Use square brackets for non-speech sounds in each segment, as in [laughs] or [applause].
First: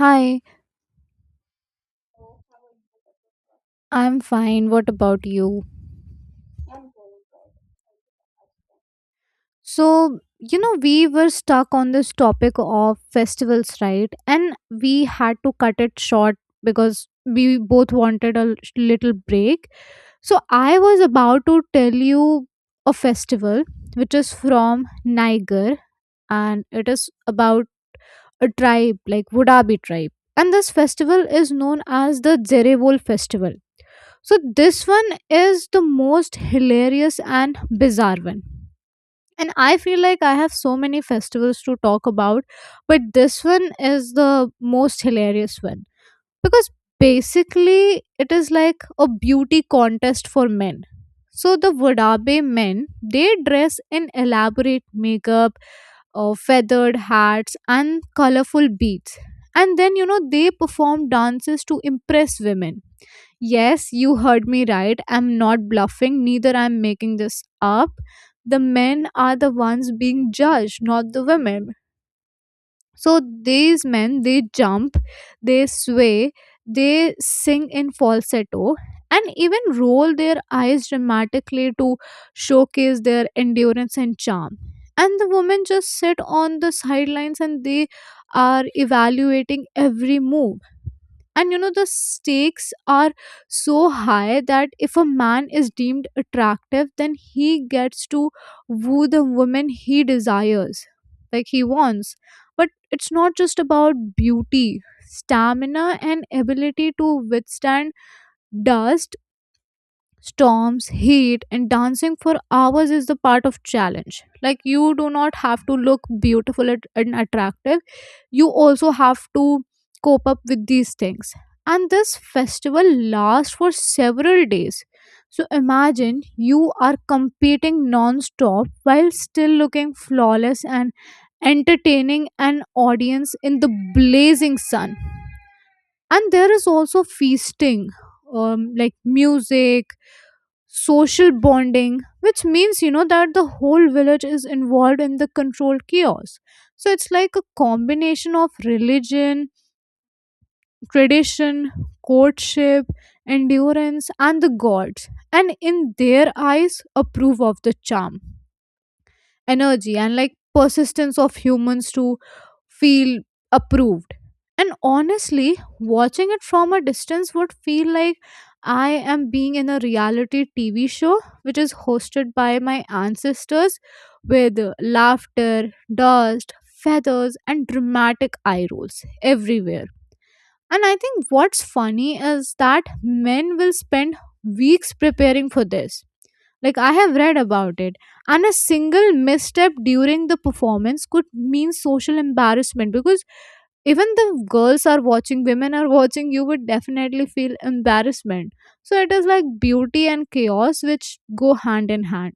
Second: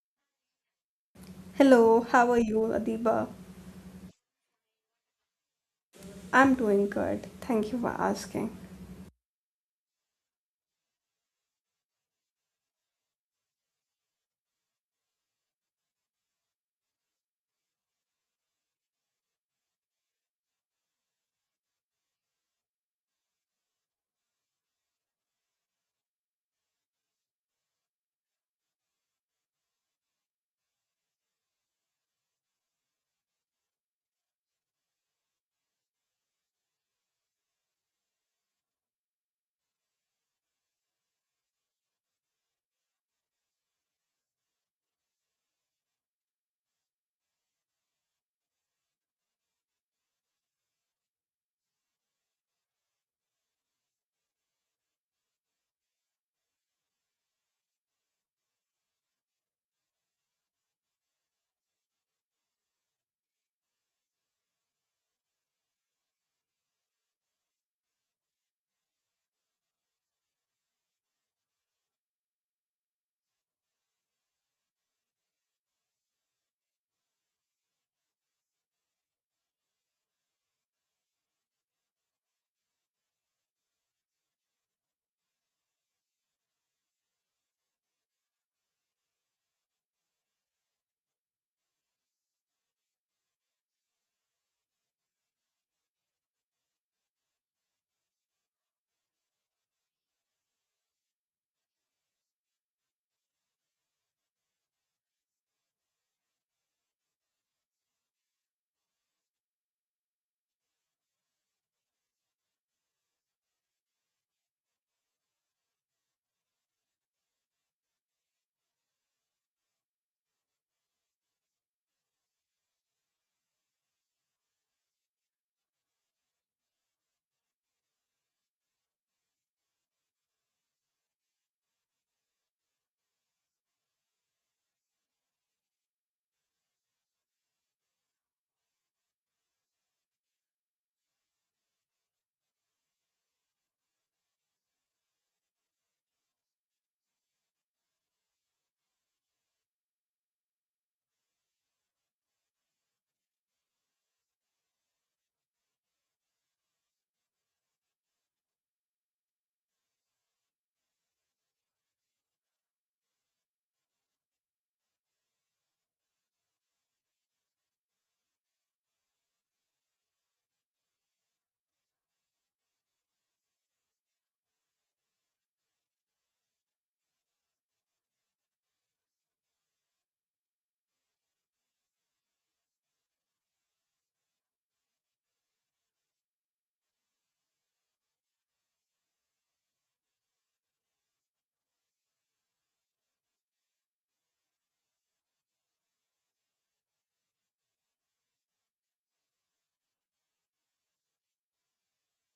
Hi, Hello, how are you, Adiba? I'm fine. What about you? I'm doing good. Thank you for asking. So, we were stuck on this topic of festivals, right? And we had to cut it short because we both wanted a little break. So, I was about to tell you a festival which is from Niger and it is about a tribe like Wudabi tribe. And this festival is known as the Zerevol festival. So this one is the most hilarious and bizarre one. And I feel like I have so many festivals to talk about, but this one is the most hilarious one because basically it is like a beauty contest for men. So the Wadabe men, they dress in elaborate makeup, feathered hats, and colorful beads. And then, they perform dances to impress women. Yes, you heard me right. I'm not bluffing, neither I'm making this up. The men are the ones being judged, not the women. So these men, they jump, they sway, they sing in falsetto, and even roll their eyes dramatically to showcase their endurance and charm. And the women just sit on the sidelines and they are evaluating every move, and you know the stakes are so high that if a man is deemed attractive then he gets to woo the woman he desires, like he wants. But it's not just about beauty, stamina and ability to withstand dust storms, heat and dancing for hours is the part of challenge. Like, you do not have to look beautiful and attractive, you also have to cope up with these things. And this festival lasts for several days, so imagine you are competing non-stop while still looking flawless and entertaining an audience in the blazing sun. And there is also feasting, like music, social bonding, which means you know that the whole village is involved in the controlled chaos. So it's like a combination of religion, tradition, courtship, endurance, and the gods and in their eyes approve of the charm, energy and like persistence of humans to feel approved. And honestly, watching it from a distance would feel like I am being in a reality TV show which is hosted by my ancestors with laughter, dust, feathers, and dramatic eye rolls everywhere. And I think what's funny is that men will spend weeks preparing for this. Like, I have read about it, and a single misstep during the performance could mean social embarrassment, because even the girls are watching, women are watching, you would definitely feel embarrassment. So it is like beauty and chaos which go hand in hand.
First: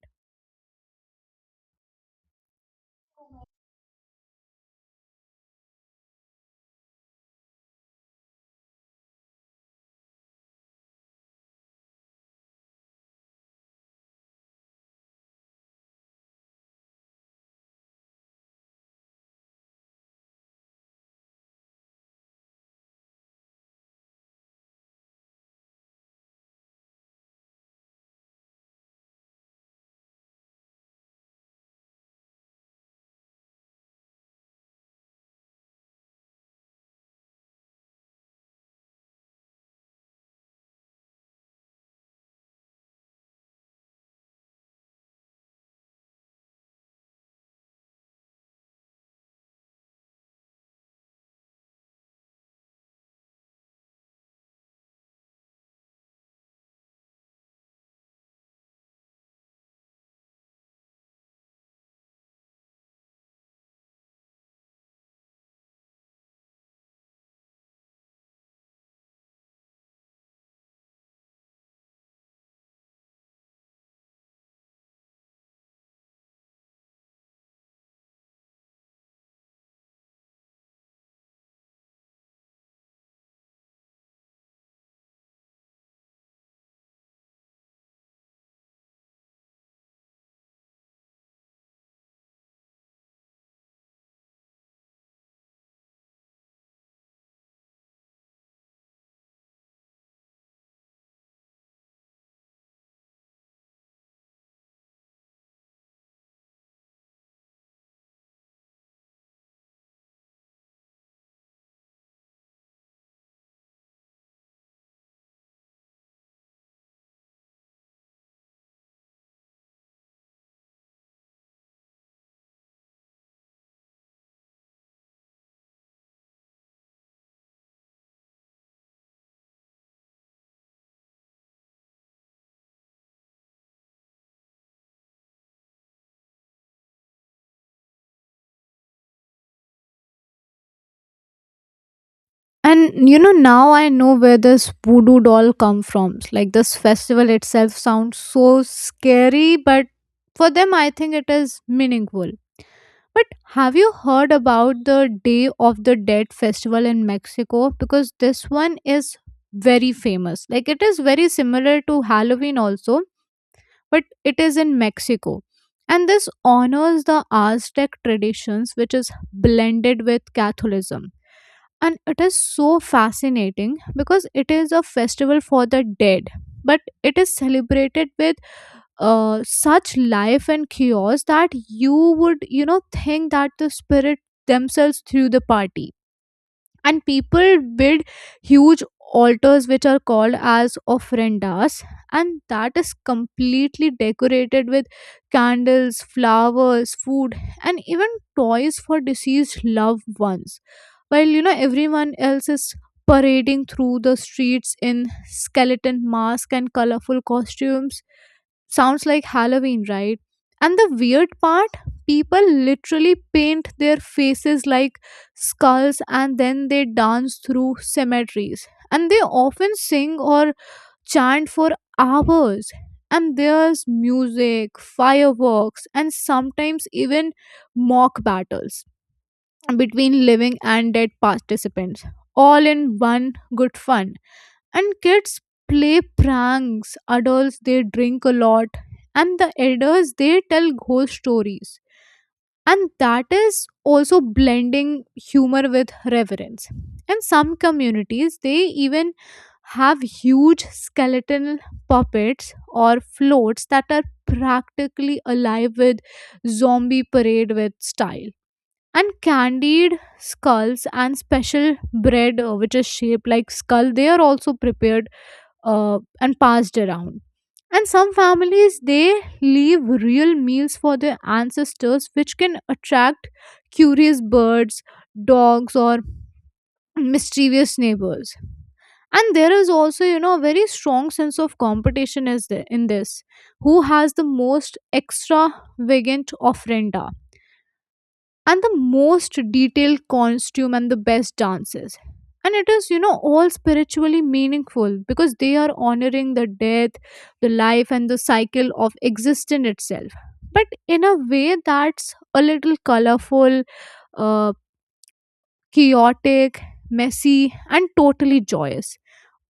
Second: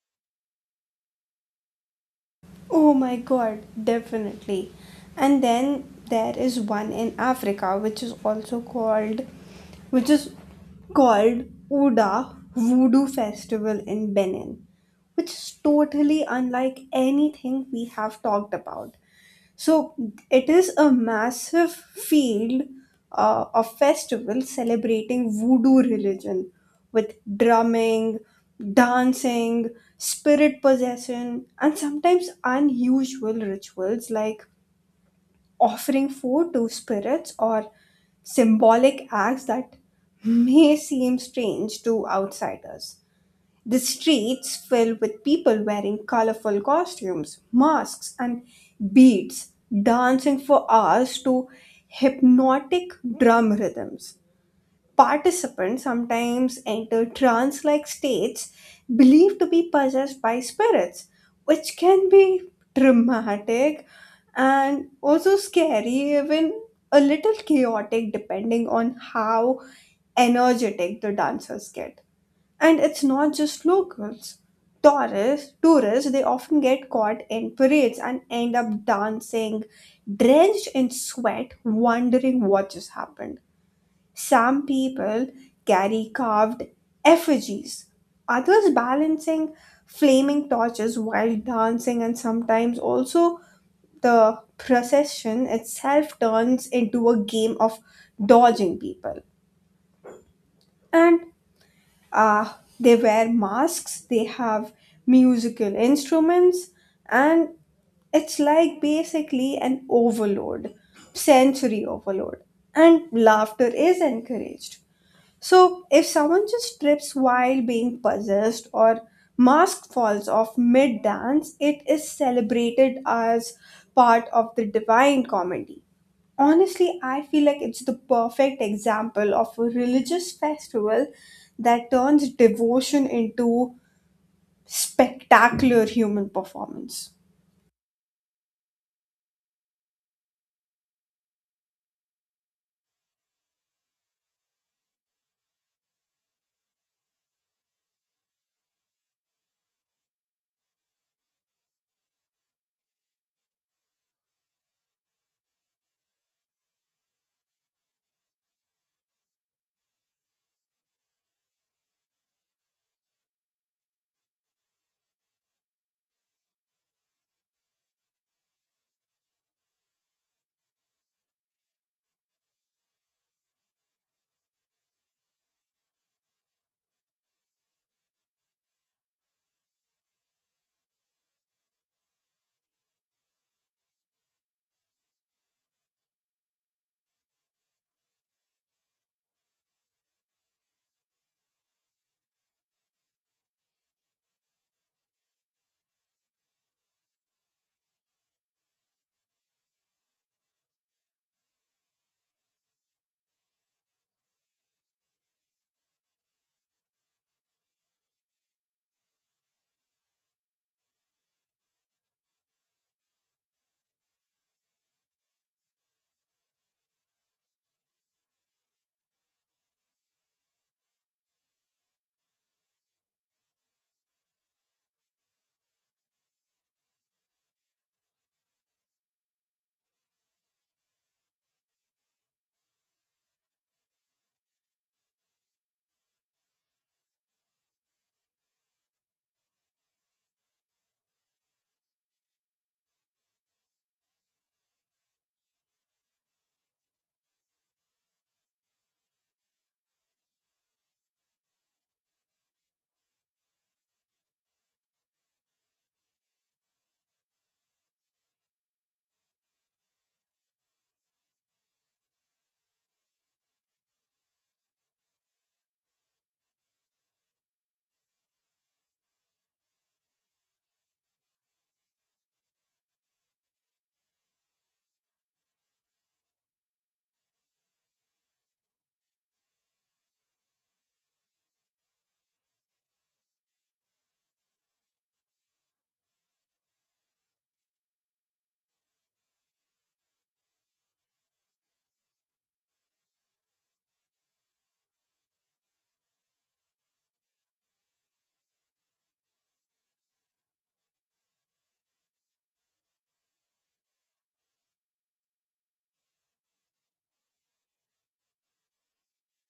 Oh my god, definitely. And then there is one in Africa which is called Oda Voodoo Festival in Benin, which is totally unlike anything we have talked about. So it is a massive field of festivals celebrating voodoo religion with drumming, dancing, spirit possession, and sometimes unusual rituals like offering food to spirits or symbolic acts that may seem strange to outsiders. The streets filled with people wearing colorful costumes, masks, and beads, dancing for hours to hypnotic drum rhythms. Participants sometimes enter trance like states believed to be possessed by spirits, which can be dramatic and also scary, even a little chaotic, depending on how energetic the dancers get. And it's not just locals. Tourists, they often get caught in parades and end up dancing, drenched in sweat, wondering what just happened. Some people carry carved effigies, others balancing flaming torches while dancing, and sometimes also the procession itself turns into a game of dodging people. And uh, they wear masks. They have musical instruments, and it's like basically an overload, sensory overload, and laughter is encouraged. So, if someone just trips while being possessed or mask falls off mid dance, it is celebrated as part of the divine comedy. Honestly, I feel like it's the perfect example of a religious festival that turns devotion into spectacular human performance. And you know now I know where this voodoo doll come from. Like this festival itself sounds so scary, but for them I think it is meaningful. But have you heard about the Day of the Dead festival in Mexico? Because this one is very famous. Like it is very similar to Halloween also, but it is in Mexico. And this honors the Aztec traditions, which is blended with Catholicism. And it is so fascinating because it is a festival for the dead, but it is celebrated with such life and chaos that you would, you know, think that the spirit themselves threw the party. And people build huge altars which are called as ofrendas, and that is completely decorated with candles, flowers, food, and even toys for deceased loved ones, while you know everyone else is parading through the streets in skeleton masks and colorful costumes. Sounds like Halloween, right? And the weird part, people literally paint their faces like skulls and then they dance through cemeteries. And they often sing or chant for hours. And there's music, fireworks, and sometimes even mock battles between living and dead participants, all in one good fun. And kids play pranks, adults they drink a lot, and the elders they tell ghost stories. And that is also blending humor with reverence. And some communities they even have huge skeletal puppets or floats that are practically alive with zombie parade with style, and candied skulls and special bread, which is shaped like skull, they are also prepared and passed around. And some families they leave real meals for their ancestors which can attract curious birds, dogs or mischievous neighbors. And there is also, you know, a very strong sense of competition is there in this, who has the most extravagant offerenda and the most detailed costume and the best dances. And it is, you know, all spiritually meaningful because they are honoring the death, the life and the cycle of existence itself, but in a way that's a little colorful, uh, chaotic, messy and totally joyous.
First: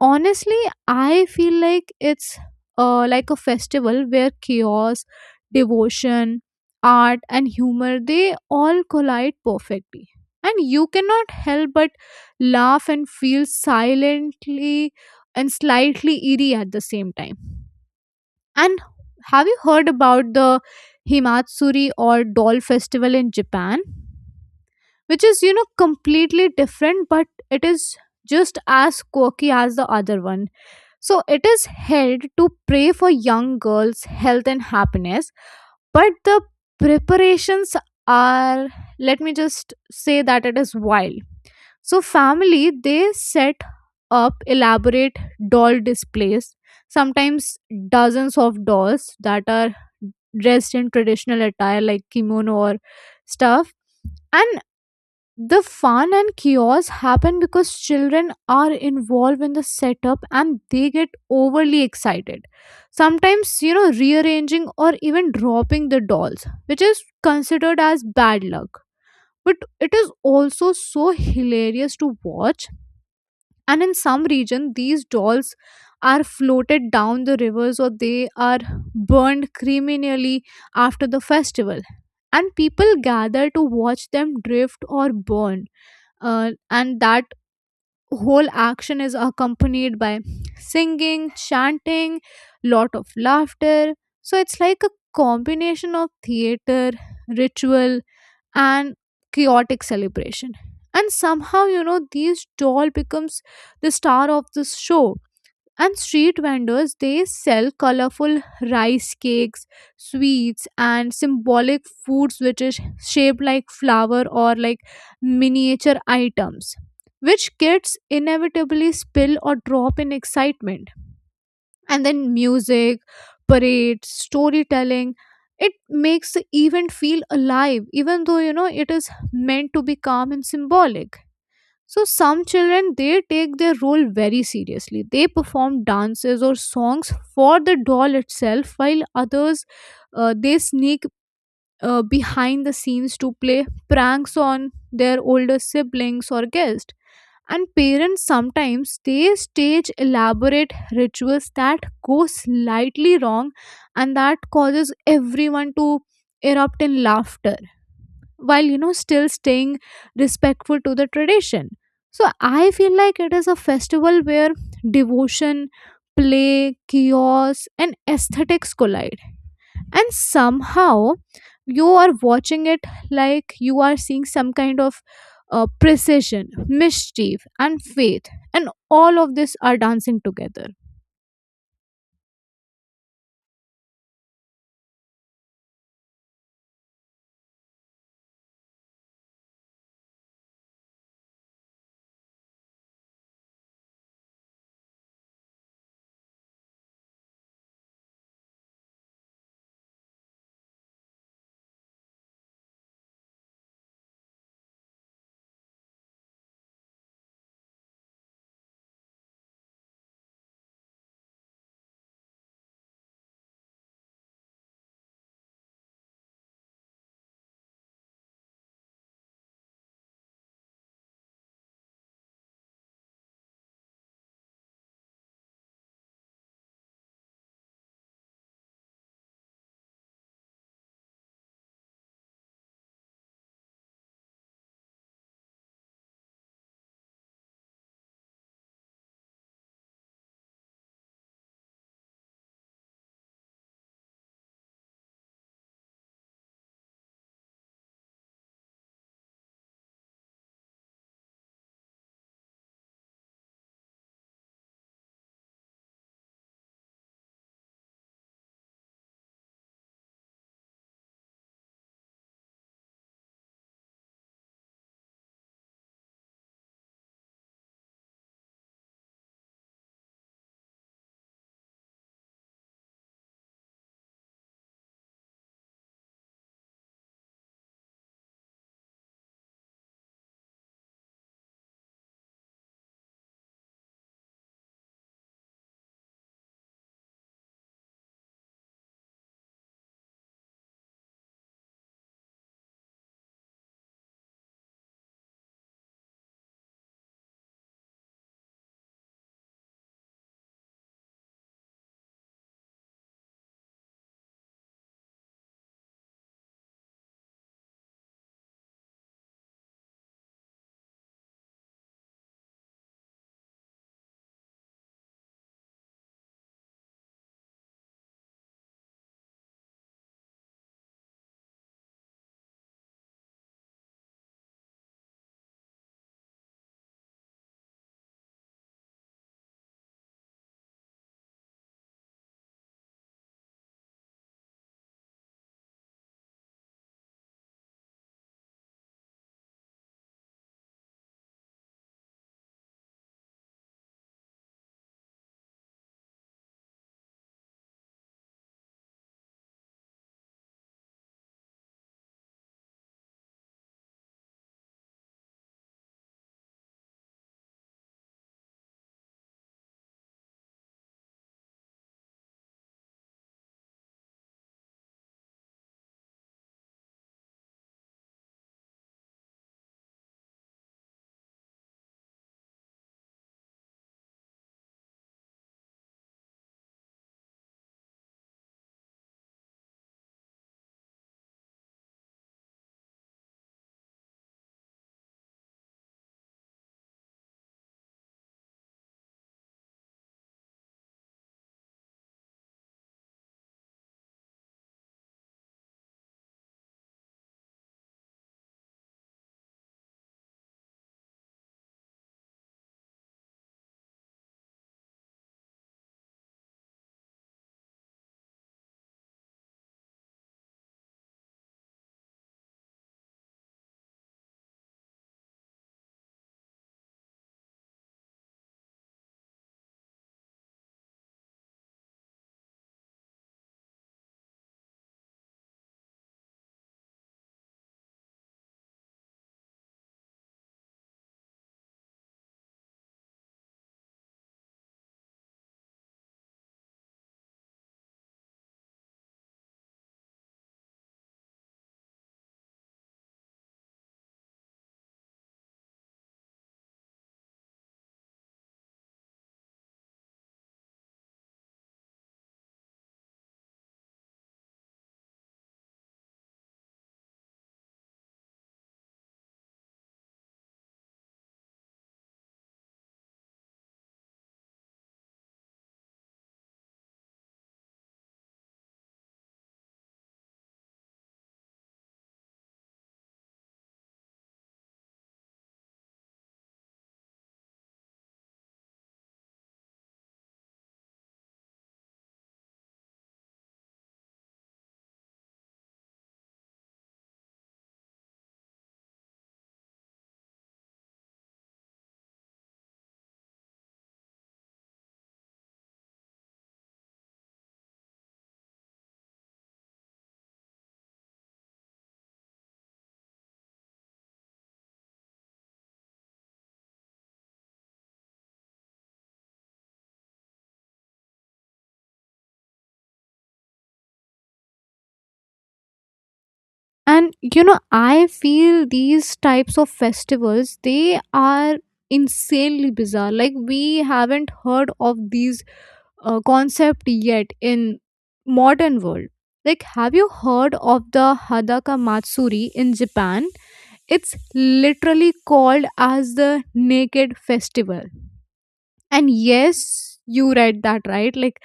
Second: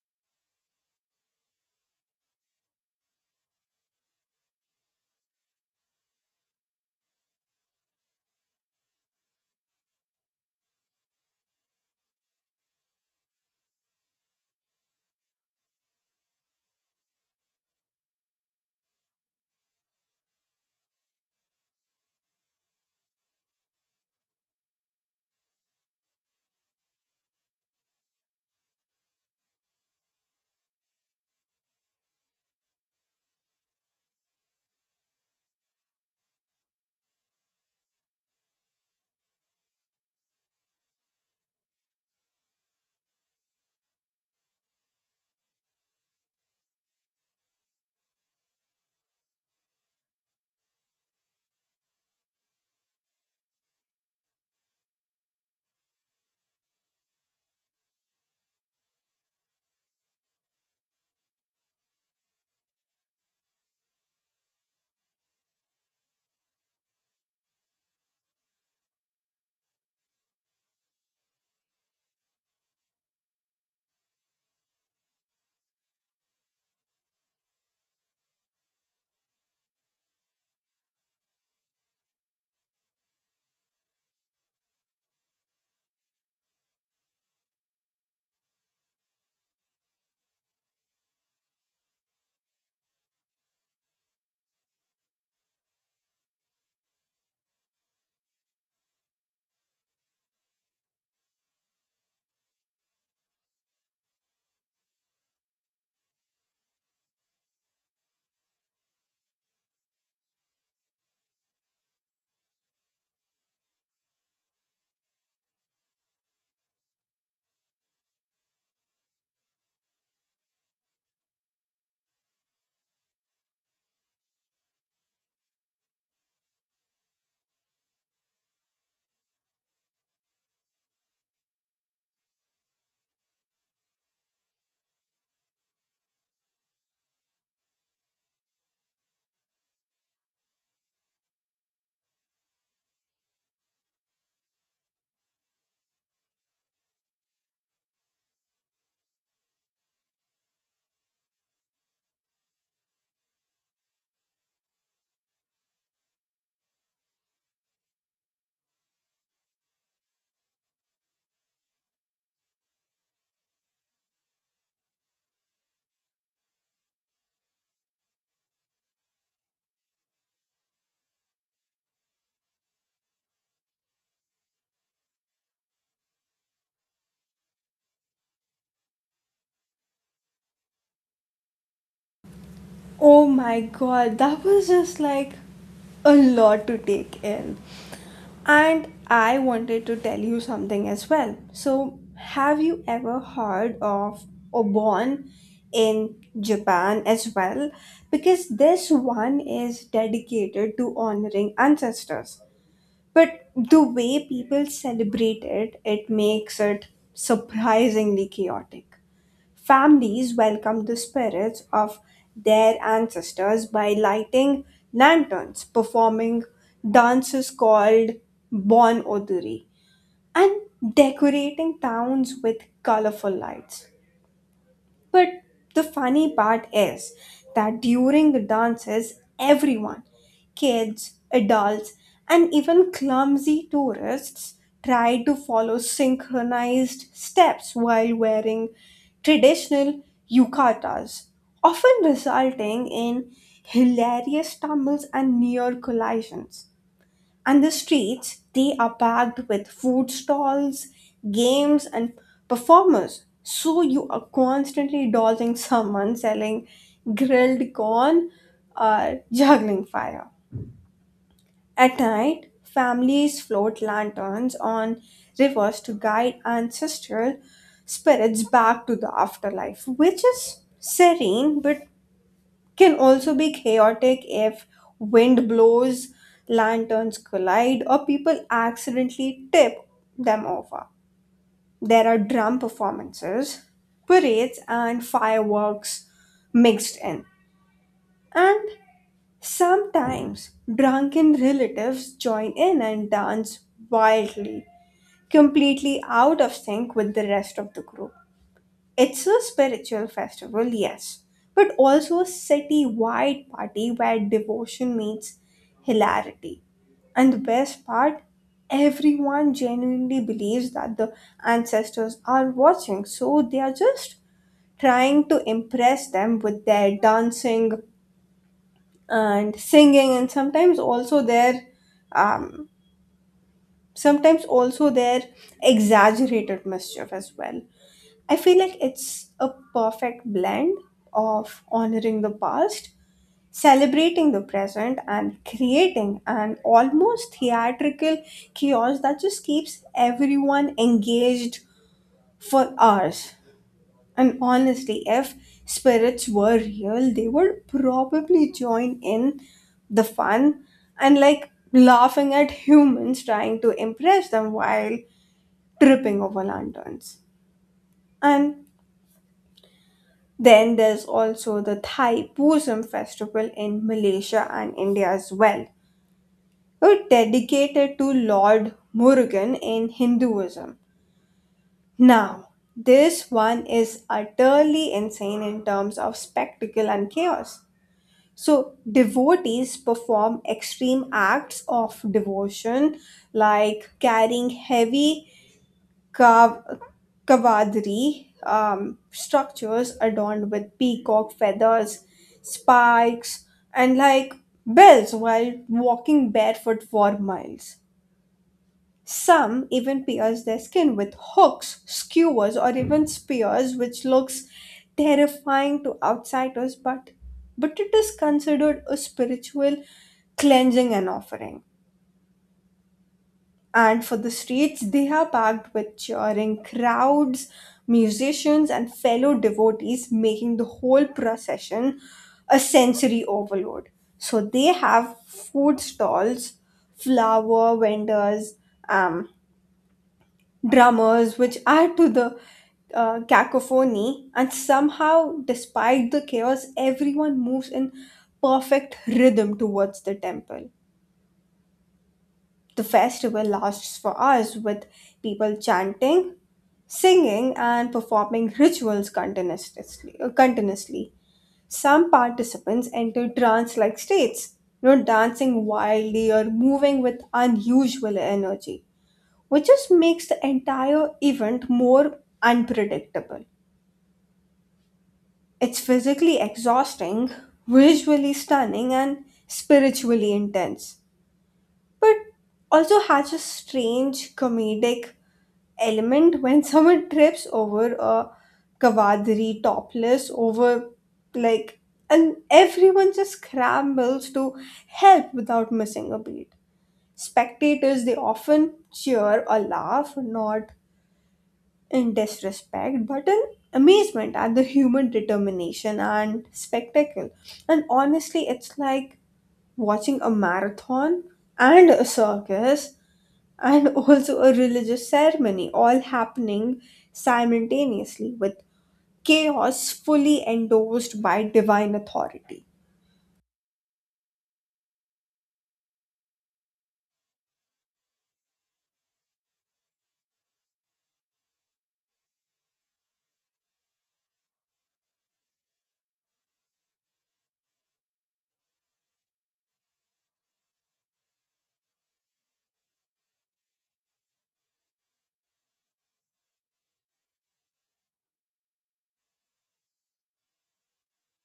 Honestly, I feel like it's, like a festival where chaos, devotion, art and humor they all collide perfectly, and you cannot help but laugh and feel silently and slightly eerie at the same time. And have you heard about the himatsuri or doll festival in Japan, which is you know completely different, but it is just as quirky as the other one? So it is held to pray for young girls' health and happiness, but the preparations are, let me just say that it is wild. So family they set up elaborate doll displays, sometimes dozens of dolls that are dressed in traditional attire like kimono or stuff, and the fun and chaos happen because children are involved in the setup and they get overly excited. Sometimes, you know, rearranging or even dropping the dolls, which is considered as bad luck. But it is also so hilarious to watch. And in some region, these dolls are floated down the rivers or they are burned criminally after the festival. And people gather to watch them drift or burn, and that whole action is accompanied by singing, chanting, lot of laughter. So it's like a combination of theater, ritual, and chaotic celebration, and somehow you know these doll becomes the star of this show. And street vendors they sell colorful rice cakes, sweets and symbolic foods which is shaped like flower or like miniature items, which kids inevitably spill or drop in excitement. And then music, parades, storytelling, it makes the event feel alive even though you know it is meant to be calm and symbolic. So some children they take their role very seriously. They perform dances or songs for the doll itself, while others they sneak behind the scenes to play pranks on their older siblings or guests. And parents sometimes they stage elaborate rituals that go slightly wrong, and that causes everyone to erupt in laughter while you know still staying respectful to the tradition. So I feel like it is a festival where devotion, play, chaos and aesthetics collide, and somehow you are watching it like you are seeing some kind of precision, mischief and faith, and all of this are dancing together. Oh my god, that was just like a lot to take in. And I wanted to tell you something as well. So, have you ever heard of Obon in Japan as well? Because this one is dedicated to honoring ancestors. But the way people celebrate it, it makes it surprisingly chaotic. Families welcome the spirits of their ancestors by lighting lanterns, performing dances called Bon Oduri, and decorating towns with colorful lights. But the funny part is that during the dances, everyone, kids, adults, and even clumsy tourists try to follow synchronized steps while wearing traditional yukatas, often resulting in hilarious stumbles and near collisions. And the streets, they are packed with food stalls, games, and performers. So you are constantly dodging someone selling grilled corn or juggling fire. At night, families float lanterns on rivers to guide ancestral spirits back to the afterlife, which is serene but can also be chaotic if wind blows, lanterns collide, or people accidentally tip them over. There are drum performances, parades, and fireworks mixed in. And sometimes drunken relatives join in and dance wildly, completely out of sync with the rest of the group. It's a spiritual festival, yes, but also a city wide party where devotion meets hilarity. And the best part, everyone genuinely believes that the ancestors are watching, so they are just trying to impress them with their dancing and singing, and um, sometimes also their exaggerated mischief as well. I feel like it's a perfect blend of honoring the past, celebrating the present, and creating an almost theatrical chaos that just keeps everyone engaged for hours. And honestly, if spirits were real, they would probably join in the fun and like laughing at humans trying to impress them while tripping over lanterns. And then there's also the Thai Pusam festival in Malaysia and India as well. It's dedicated to Lord Murugan in Hinduism. Now, this one is utterly insane in terms of spectacle and chaos. So, devotees perform extreme acts of devotion like carrying heavy cav- cavalry structures adorned with peacock feathers, spikes, and like bells while walking barefoot for miles. Some even pierce their skin with hooks, skewers, or even spears, which looks terrifying to outsiders, but it is considered a spiritual cleansing and offering. And for the streets, they are packed with cheering crowds, musicians, and fellow devotees, making the whole procession a sensory overload. So they have food stalls, flower vendors, um, drummers, which add to the cacophony. And somehow, despite the chaos, everyone moves in perfect rhythm towards the temple. The festival lasts for hours with people chanting, singing, and performing rituals continuously. Some participants enter trance like states, you know, dancing wildly or moving with unusual energy, which just makes the entire event more unpredictable. It's physically exhausting, visually stunning, and spiritually intense, but also has a strange comedic element when [laughs] someone trips over a kawadri topless over like, and everyone just scrambles to help without missing a beat. Spectators, they often cheer or laugh, not in disrespect but in amazement at the human determination and spectacle. And honestly, it's like watching a marathon and a circus and [laughs] also a religious ceremony all happening simultaneously, with chaos fully endorsed by divine authority. And you know I feel these types of festivals they are insanely bizarre, like we haven't heard of these concept yet in modern world. Like have you heard of the hadaka matsuri in Japan? It's literally called as the naked festival. And yes, you read that right. Like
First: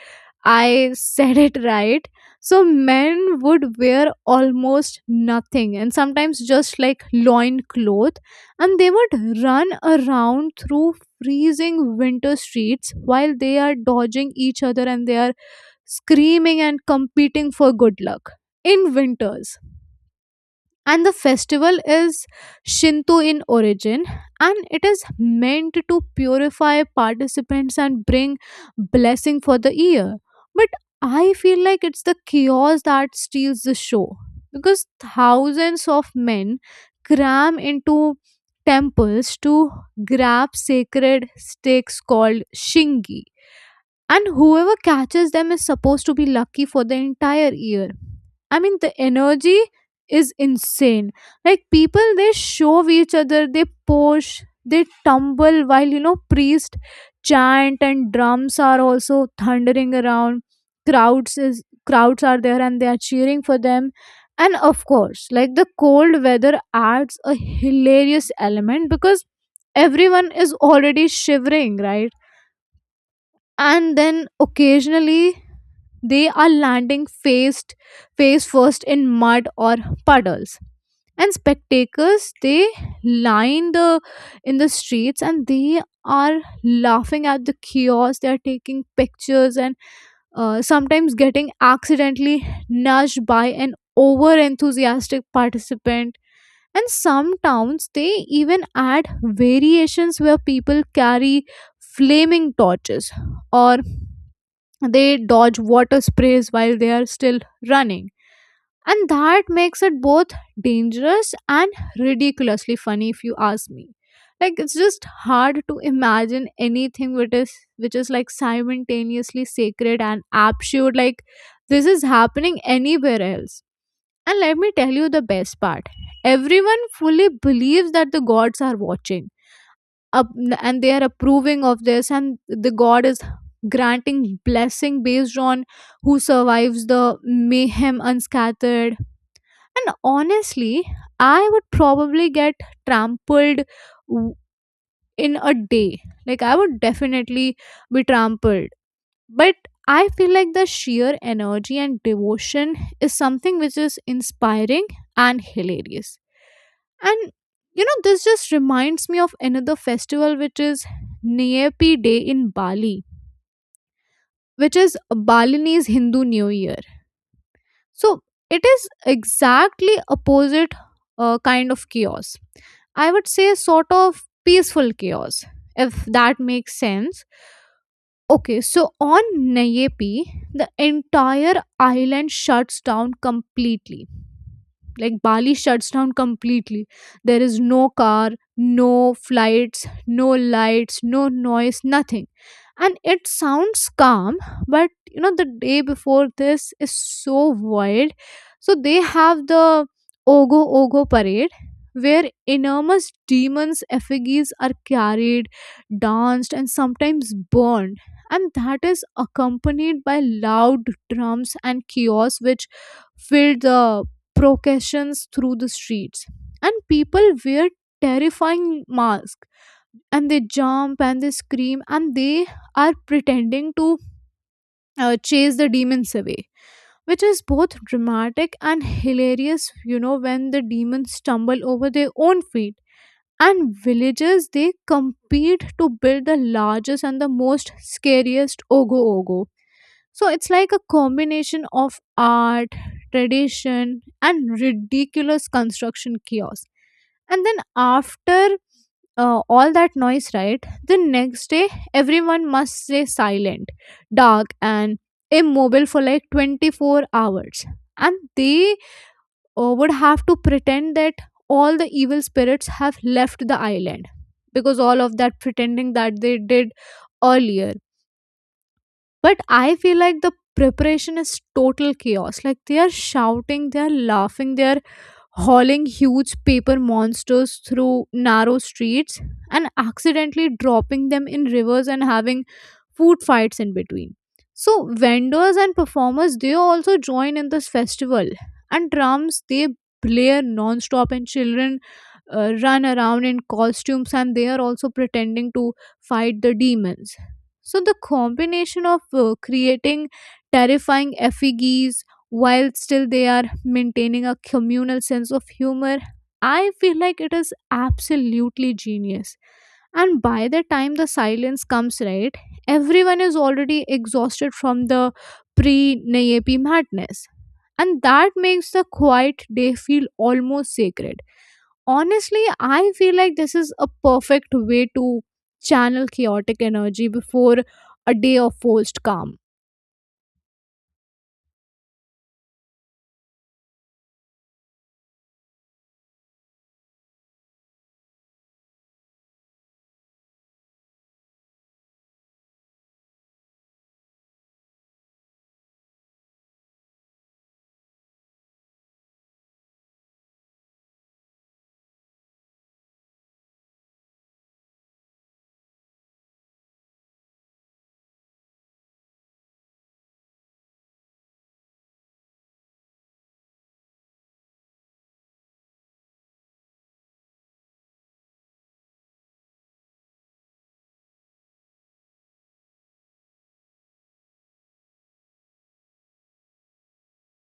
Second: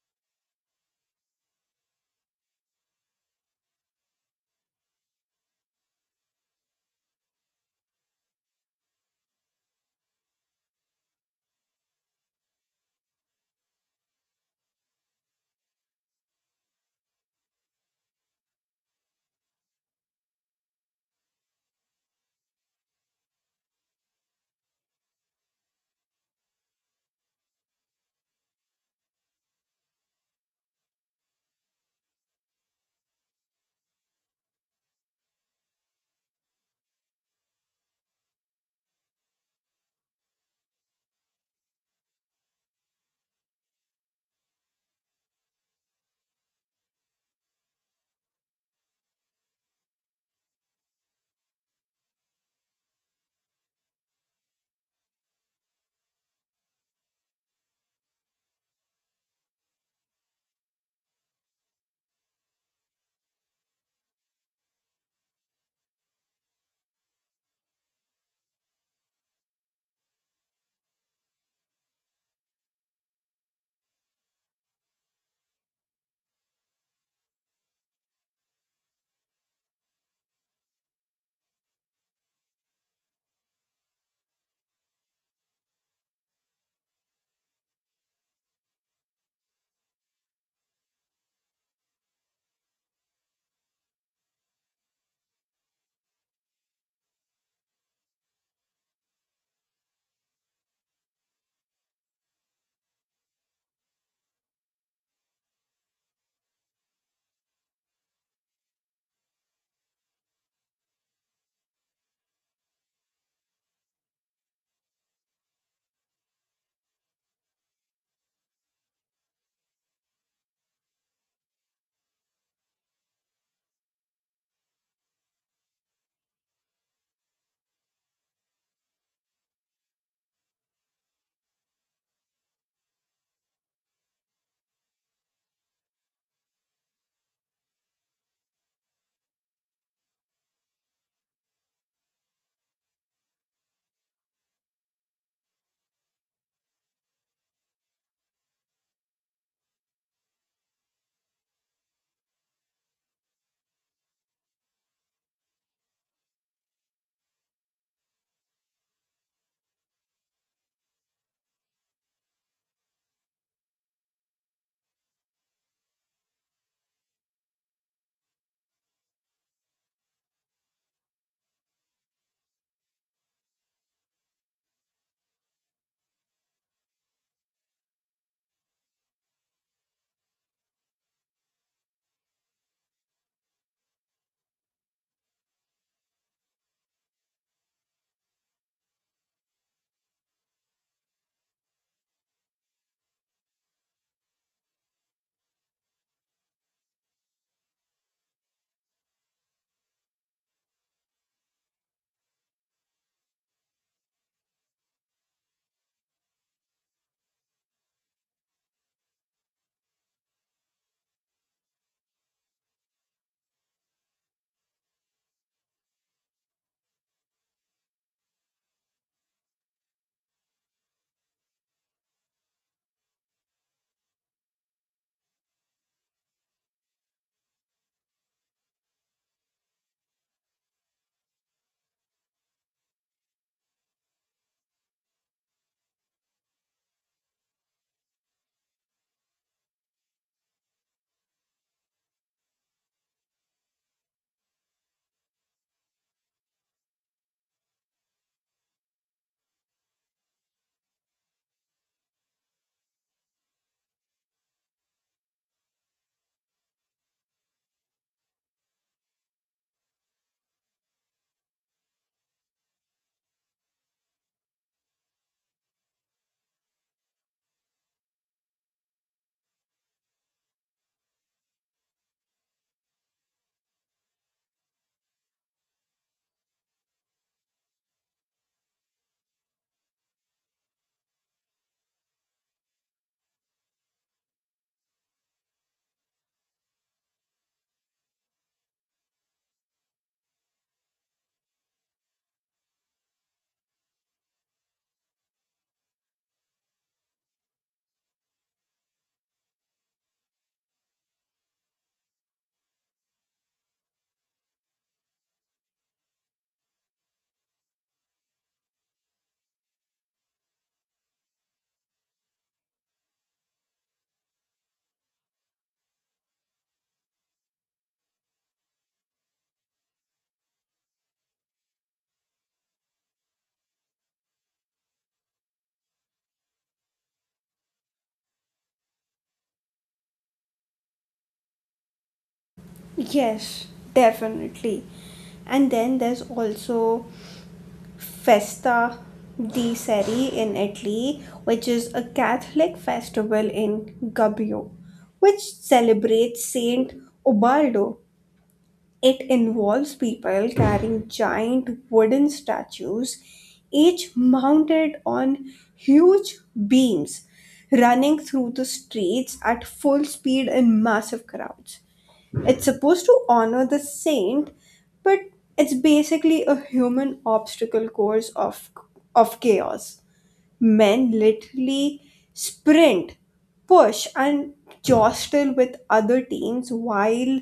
I said [laughs] it right. So men would wear almost nothing and sometimes just like loin cloth, and they would run around through freezing winter streets while they are dodging each other and they are screaming and competing for good luck in winters. And the festival is Shinto in origin, and it is meant to purify participants and bring blessing for the year. But I feel like it's the chaos that steals the show, because thousands of men cram into temples to grab sacred stakes called shingi, and whoever catches them is supposed to be lucky for the entire year. I mean, the energy is insane. Like, people they shove each other, they push, they tumble while you know, priest chant and drums are also thundering around. Crowds are there and they are cheering for them. And of course, like the cold weather adds a hilarious element because everyone is already shivering, right? And then occasionally they are landing face first in mud or puddles, and spectators they line the in the streets, and they are laughing at the chaos, they are taking pictures, and sometimes getting accidentally nudged by an over enthusiastic participant. And some towns they even add variations where people carry flaming torches or they dodge water sprays while they are still running, and that makes it both dangerous and ridiculously funny if you ask me. Like, it's just hard to imagine anything which is like simultaneously sacred and absurd, like this is happening anywhere else. And let me tell you the best part: everyone fully believes that the gods are watching up, and they are approving of this, and the god is granting blessing based on who survives the mayhem unscattered. And honestly, I would probably get trampled w- in a day. Like, I would definitely be trampled. But I feel like the sheer energy and devotion is something which is inspiring and hilarious. And this just reminds me of another festival, which is Neepi Day in Bali, which is Balinese Hindu New Year. So it is exactly opposite kind of chaos. I would say sort of peaceful chaos, if that makes sense. Okay, so on Nayepi, the entire island shuts down completely. Like, Bali shuts down completely. There is no car, no flights, no lights, no noise, nothing. And it sounds calm, but the day before this is so wild. So they have the Ogo Ogo parade where enormous demons' effigies are carried, danced, and sometimes burned, and that is accompanied by loud drums and chaos which filled the processions through the streets. And people wear terrifying masks, and they jump and they scream and they are pretending to chase the demons away, which is both dramatic and hilarious, when the demons stumble over their own feet. And villagers they compete to build the largest and the most scariest ogo ogo, so it's like a combination of art, tradition, and ridiculous construction chaos. And then after all that noise, right, the next day everyone must stay silent, dark, and immobile for like 24 hours. And they would have to pretend that all the evil spirits have left the island, because all of that pretending that they did earlier. But I feel like the preparation is total chaos. Like, they are shouting, they are laughing, they are hauling huge paper monsters through narrow streets and accidentally dropping them in rivers and having food fights in between. So vendors and performers they also join in this festival, and drums they blare non-stop, and children run around in costumes and they are also pretending to fight the demons. So, the combination of creating terrifying effigies while still they are maintaining a communal sense of humor, I feel like it is absolutely genius. And by the time the silence comes, right, everyone is already exhausted from the pre Nayepi madness, and that makes the quiet day feel almost sacred. Honestly, I feel like this is a perfect way to channel chaotic energy before a day of forced calm. Yes, definitely. And then there's also Festa di Seri in Italy, which is a Catholic festival in Gubbio, which celebrates Saint Ubaldo. It involves people carrying giant wooden statues, each mounted on huge beams, running through the streets at full speed in massive crowds. It's supposed to honor the saint, but it's basically a human obstacle course of chaos. Men literally sprint, push, and jostle with other teams while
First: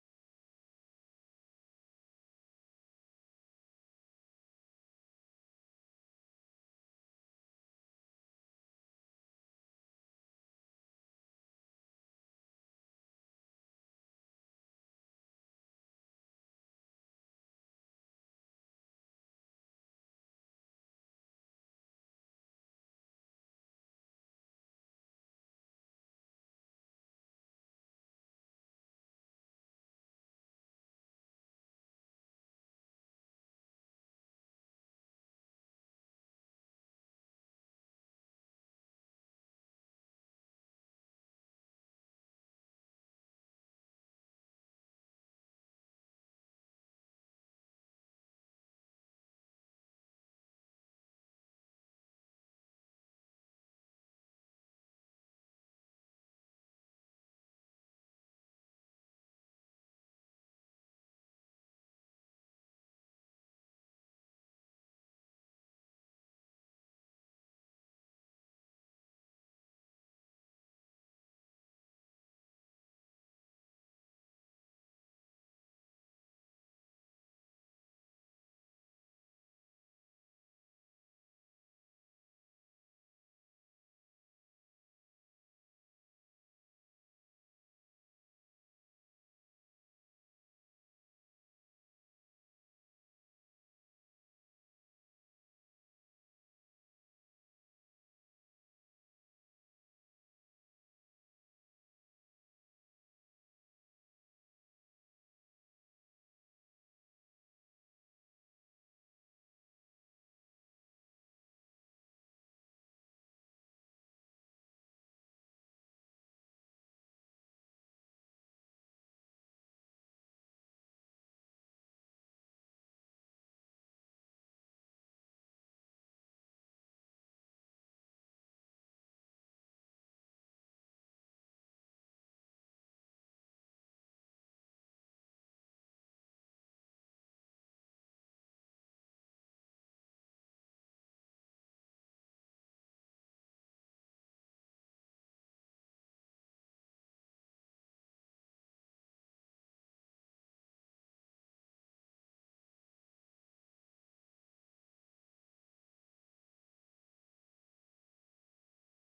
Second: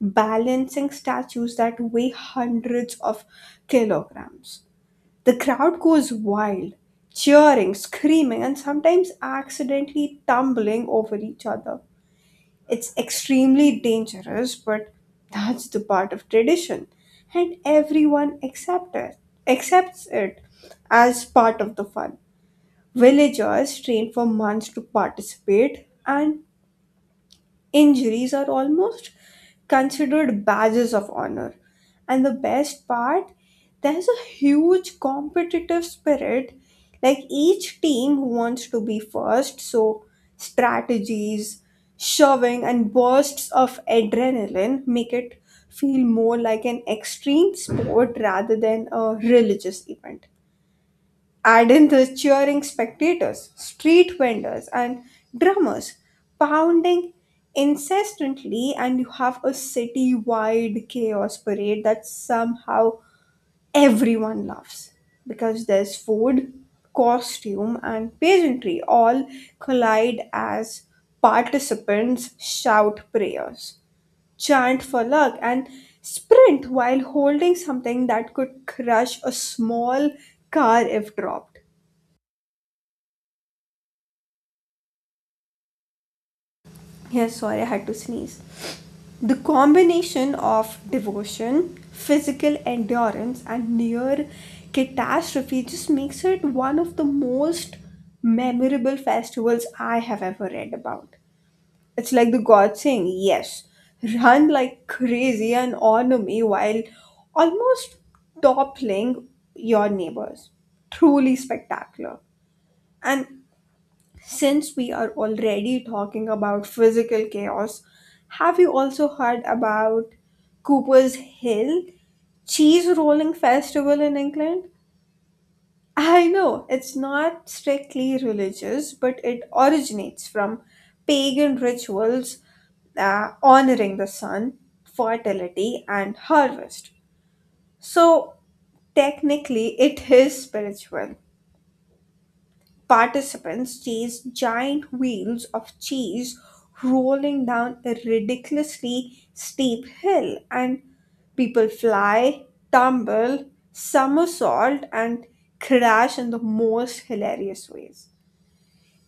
balancing statues that weigh hundreds of kilograms. The crowd goes wild, cheering, screaming, and sometimes accidentally tumbling over each other. It's extremely dangerous, but that's the part of tradition, and accepts it as part of the fun. Villagers train for months to participate, and injuries are almost considered badges of honor. And the best part, there's a huge competitive spirit. Like each team wants to be first, so strategies, shoving, and bursts of adrenaline make it feel more like an extreme sport rather than a religious event. Add in the cheering spectators, street vendors, and drummers pounding incessantly, and you have a city wide chaos parade that somehow everyone loves, because there's food, costume, and pageantry all collide as participants shout prayers, chant for luck, and sprint while holding something that could crush a small car if dropped. Yes, sorry, I had to sneeze. The combination of devotion, physical endurance, and near catastrophe just makes it one of the most memorable festivals I have ever read about. It's like the god saying, yes, run like crazy and honor me while almost toppling your neighbors. Truly spectacular. And since we are already talking about physical chaos, have you also heard about Cooper's Hill Cheese Rolling Festival in England? I know it's not strictly religious, but it originates from pagan rituals honoring the sun, fertility, and harvest. So, technically, it is spiritual. Participants chase giant wheels of cheese rolling down a ridiculously steep hill, and people fly, tumble, somersault, and crash in the most hilarious ways.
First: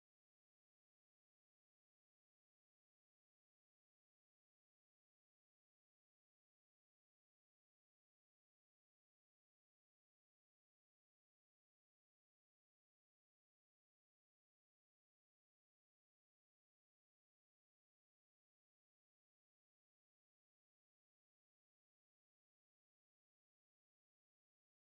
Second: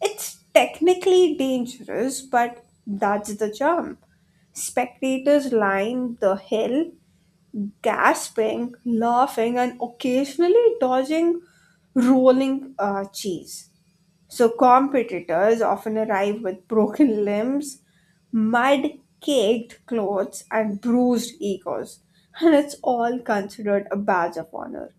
It's technically dangerous, but that's the charm. Spectators line the hill, gasping, laughing, and occasionally dodging rolling cheese. So competitors often arrive with broken limbs, mud caked clothes, and bruised egos, and it's all considered a badge of honor.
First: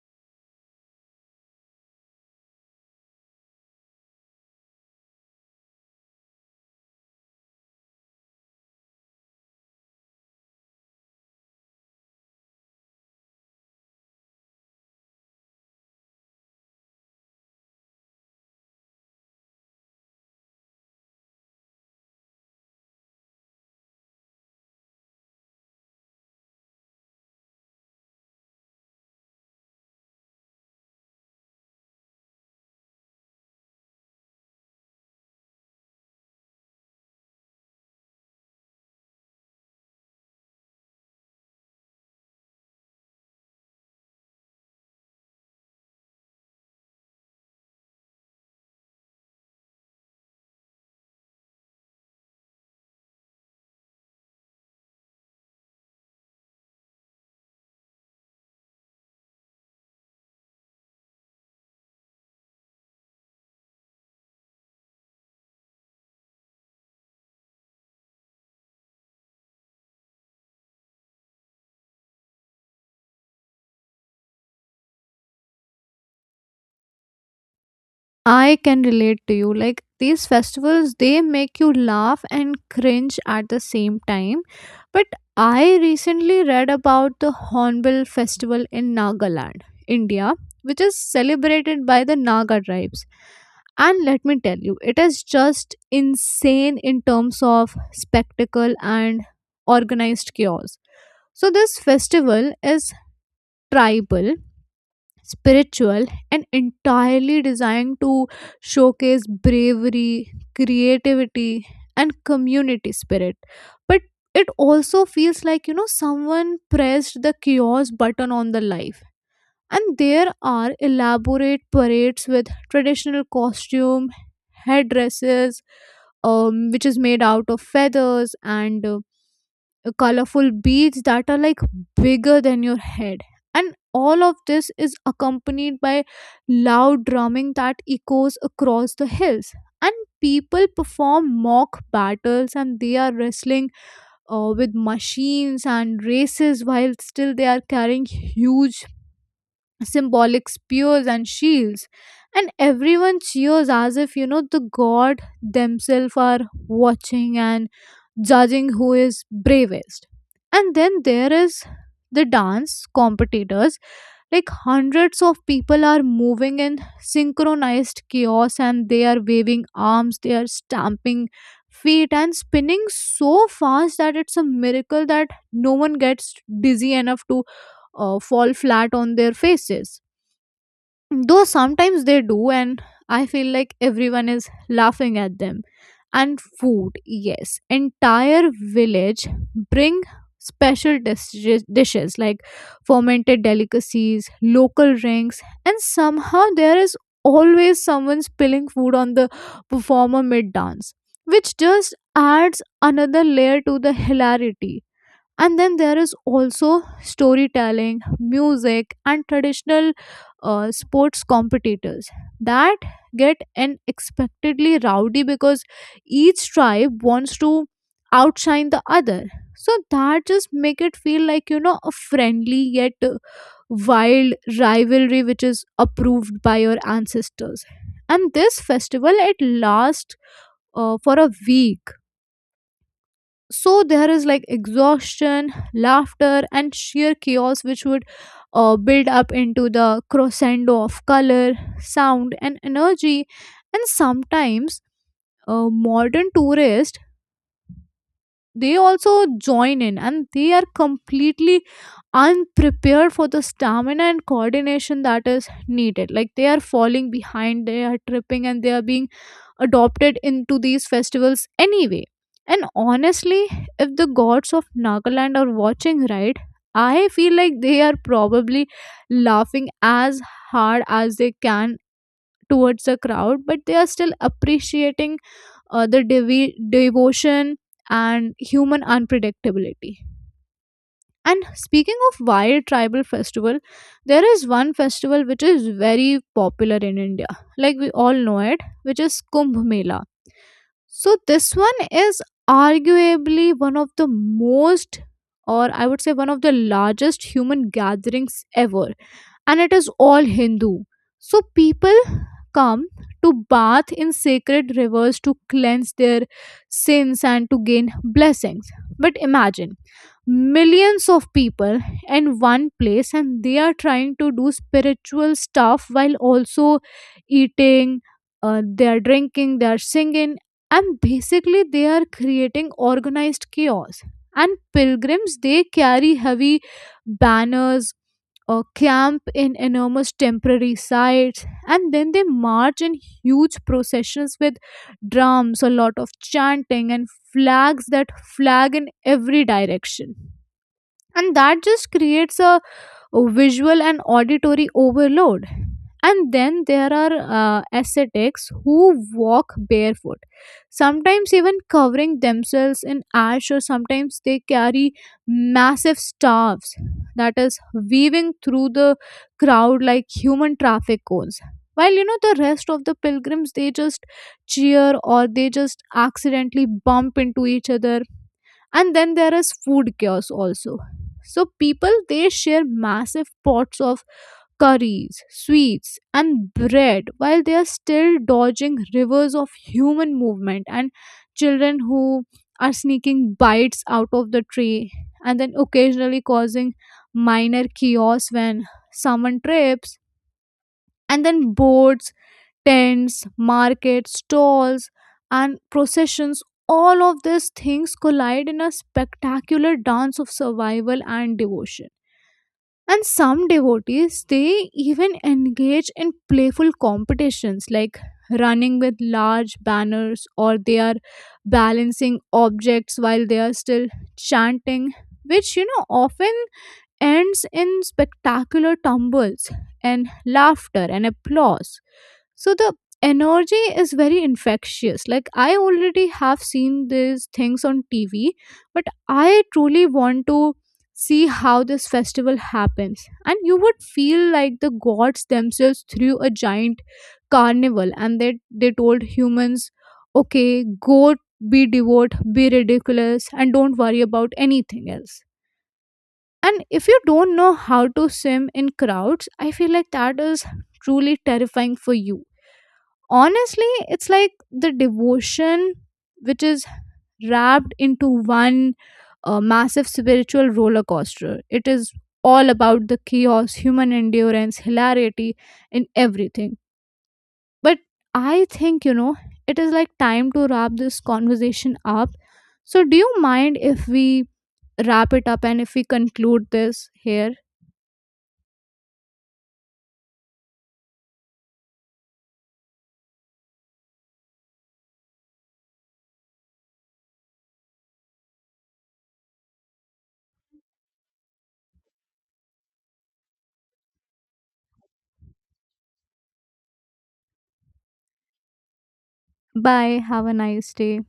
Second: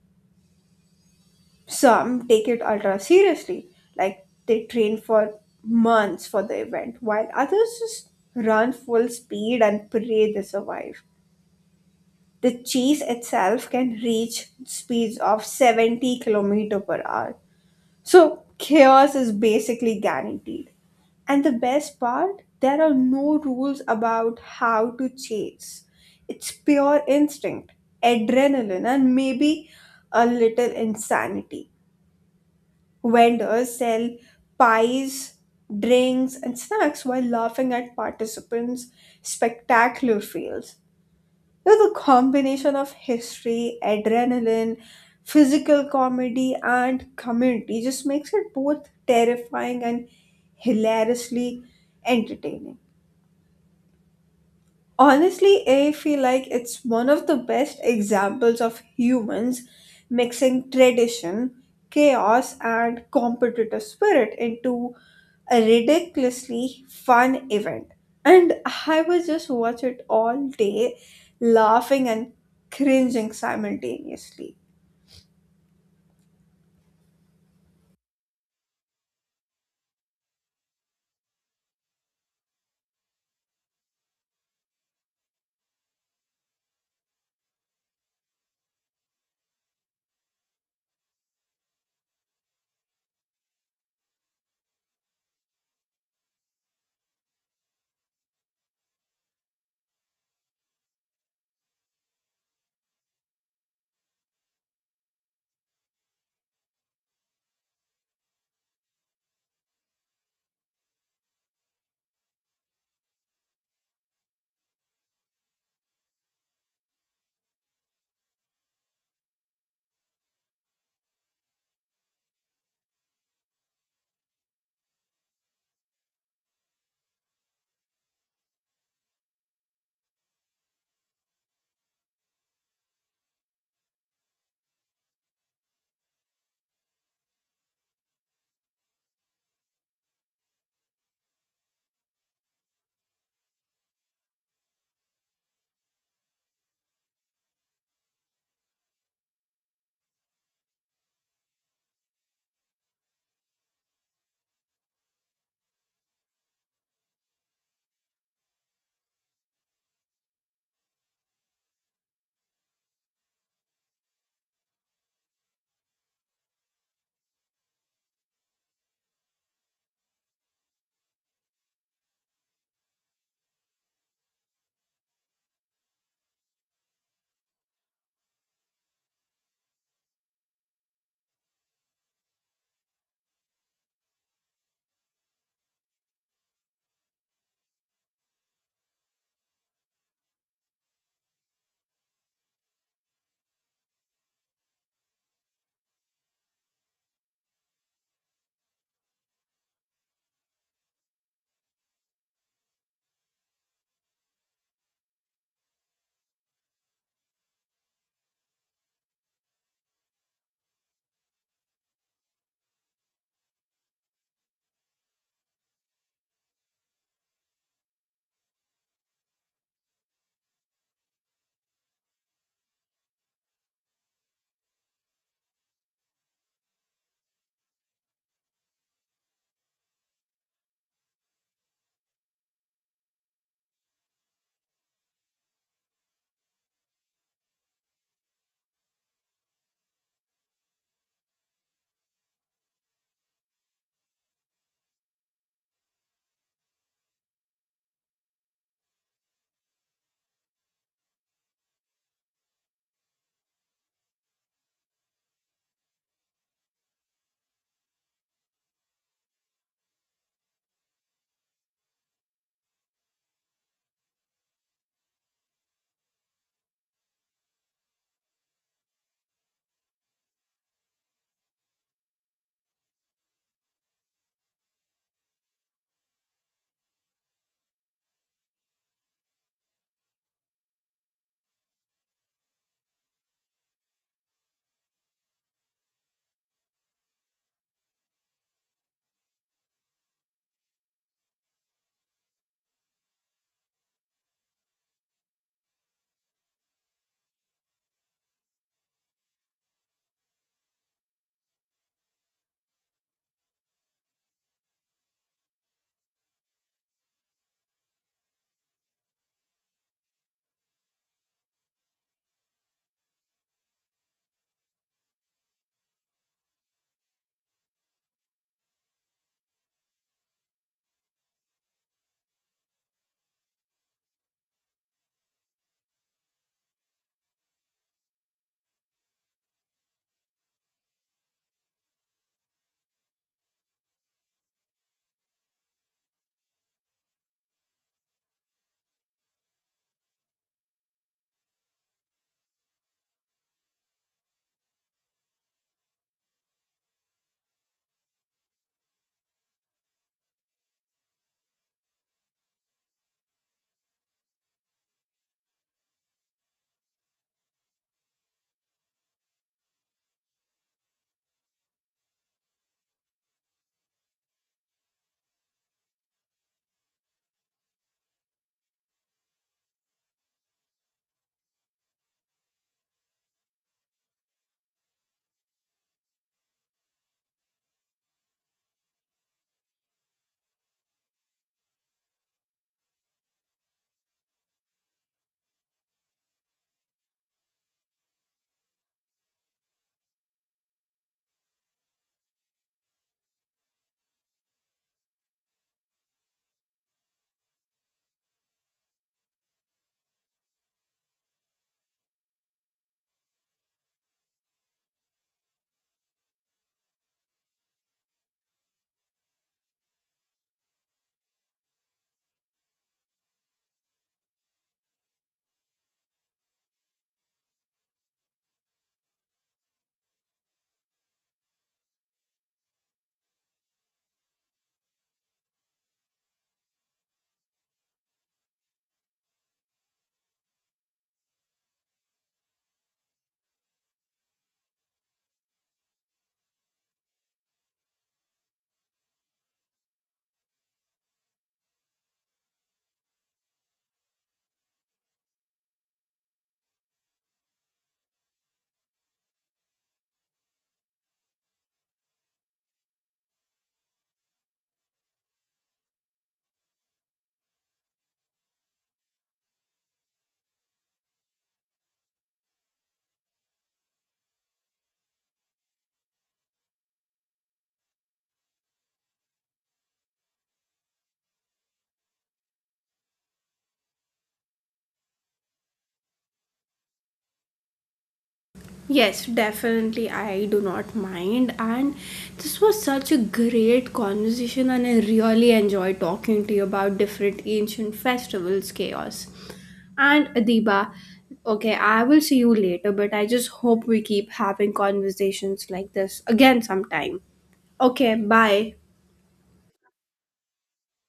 Some take it ultra seriously, like they train for months for the event, while others just run full speed and pray they survive. The chase itself can reach speeds of 70 kilometers per hour. So chaos is basically guaranteed. And the best part, there are no rules about how to chase. It's pure instinct, adrenaline, and maybe a little insanity. Vendors sell pies, drinks, and snacks while laughing at participants' spectacular fails. You know, the combination of history, adrenaline, physical comedy, and community just makes it both terrifying and hilariously entertaining. Honestly, I feel like it's one of the best examples of humans mixing tradition, chaos, and competitive spirit into a ridiculously fun event. And I would just watch it all day, laughing and cringing simultaneously. I can relate to you. Like, these festivals, they make you laugh and cringe at the same time. But I recently read about the Hornbill Festival in Nagaland, India, which is celebrated by the Naga tribes. And let me tell you, it is just insane in terms of spectacle and organized chaos. So, this festival is tribal, spiritual, and entirely designed to showcase bravery, creativity, and community spirit. But it also feels like, you know, someone pressed the chaos button on the life. And there are elaborate parades with traditional costume, headdresses, which is made out of feathers and colorful beads that are like bigger than your head. And all of this is accompanied by loud drumming that echoes across the hills. And people perform mock battles, and they are wrestling with machines, and races while still they are carrying huge symbolic spears and shields. And everyone cheers as if, you know, the god themselves are watching and judging who is bravest. And then there is the dance competitors. Like, hundreds of people are moving in synchronized chaos, and they are waving arms, they are stamping feet, and spinning so fast that it's a miracle that no one gets dizzy enough to fall flat on their faces, though sometimes they do, and I feel like everyone is laughing at them. And food, yes, entire village bring special dishes like fermented delicacies, local drinks, and somehow there is always someone spilling food on the performer mid dance, which just adds another layer to the hilarity. And then there is also storytelling, music, and traditional sports competitors that get unexpectedly rowdy because each tribe wants to outshine the other. So that just make it feel like, you know, a friendly yet wild rivalry which is approved by your ancestors. And this festival it lasts for a week, so there is like exhaustion, laughter, and sheer chaos which would build up into the crescendo of color, sound, and energy. And sometimes a modern tourist they also join in, and they are completely unprepared for the stamina and coordination that is needed. Like, they are falling behind, they are tripping, and they are being adopted into these festivals anyway. And honestly, if the gods of Nagaland are watching, right, I feel like they are probably laughing as hard as they can towards the crowd, but they are still appreciating devotion and human unpredictability. And speaking of wild tribal festival, there is one festival which is very popular in India, like we all know it, which is Kumbh Mela. So this one is arguably one of the most, or I would say one of the largest human gatherings ever, and it is all Hindu. So people come to bath in sacred rivers to cleanse their sins and to gain blessings. But imagine millions of people in one place, and they are trying to do spiritual stuff while also eating, they are drinking, they are singing, and basically they are creating organized chaos. And pilgrims they carry heavy banners, camp in enormous temporary sites, and then they march in huge processions with drums, a lot of chanting, and flags that flag in every direction, and that just creates a visual and auditory overload. And then there are ascetics who walk barefoot, sometimes even covering themselves in ash, or sometimes they carry massive staffs that is weaving through the crowd like human traffic cones. While, you know, the rest of the pilgrims, they just cheer or they just accidentally bump into each other. And then there is food chaos also, so people they share massive pots of curries, sweets, and bread while they are still dodging rivers of human movement, and children who are sneaking bites out of the tray and then occasionally causing minor chaos when someone trips. And then boards, tents, markets, stalls, and processions, all of these things collide in a spectacular dance of survival and devotion. And some devotees, they even engage in playful competitions, like running with large banners, or they are balancing objects while they are still chanting, which, you know, often ends in spectacular tumbles and laughter and applause. So the energy is very infectious. Like, I already have seen these things on TV, but I truly want to see how this festival happens. And you would feel like the gods themselves threw a giant carnival, and they told humans, okay, go be devout, be ridiculous, and don't worry about anything else. And if you don't know how to swim in crowds, I feel like that is truly terrifying for you. Honestly, it's like the devotion which is wrapped into one massive spiritual roller coaster. It is all about the chaos, human endurance, hilarity, and everything. But I think, you know, it is like time to wrap this conversation up. So do you mind if we wrap it up and if we conclude this here? Yes, definitely. I do not mind. And this was such a great conversation, and I really enjoyed talking to you about different ancient festivals, chaos. And Adiba, okay, I will see you later, but I just hope we keep having conversations like this again sometime. Okay, bye. Bye, have a nice day.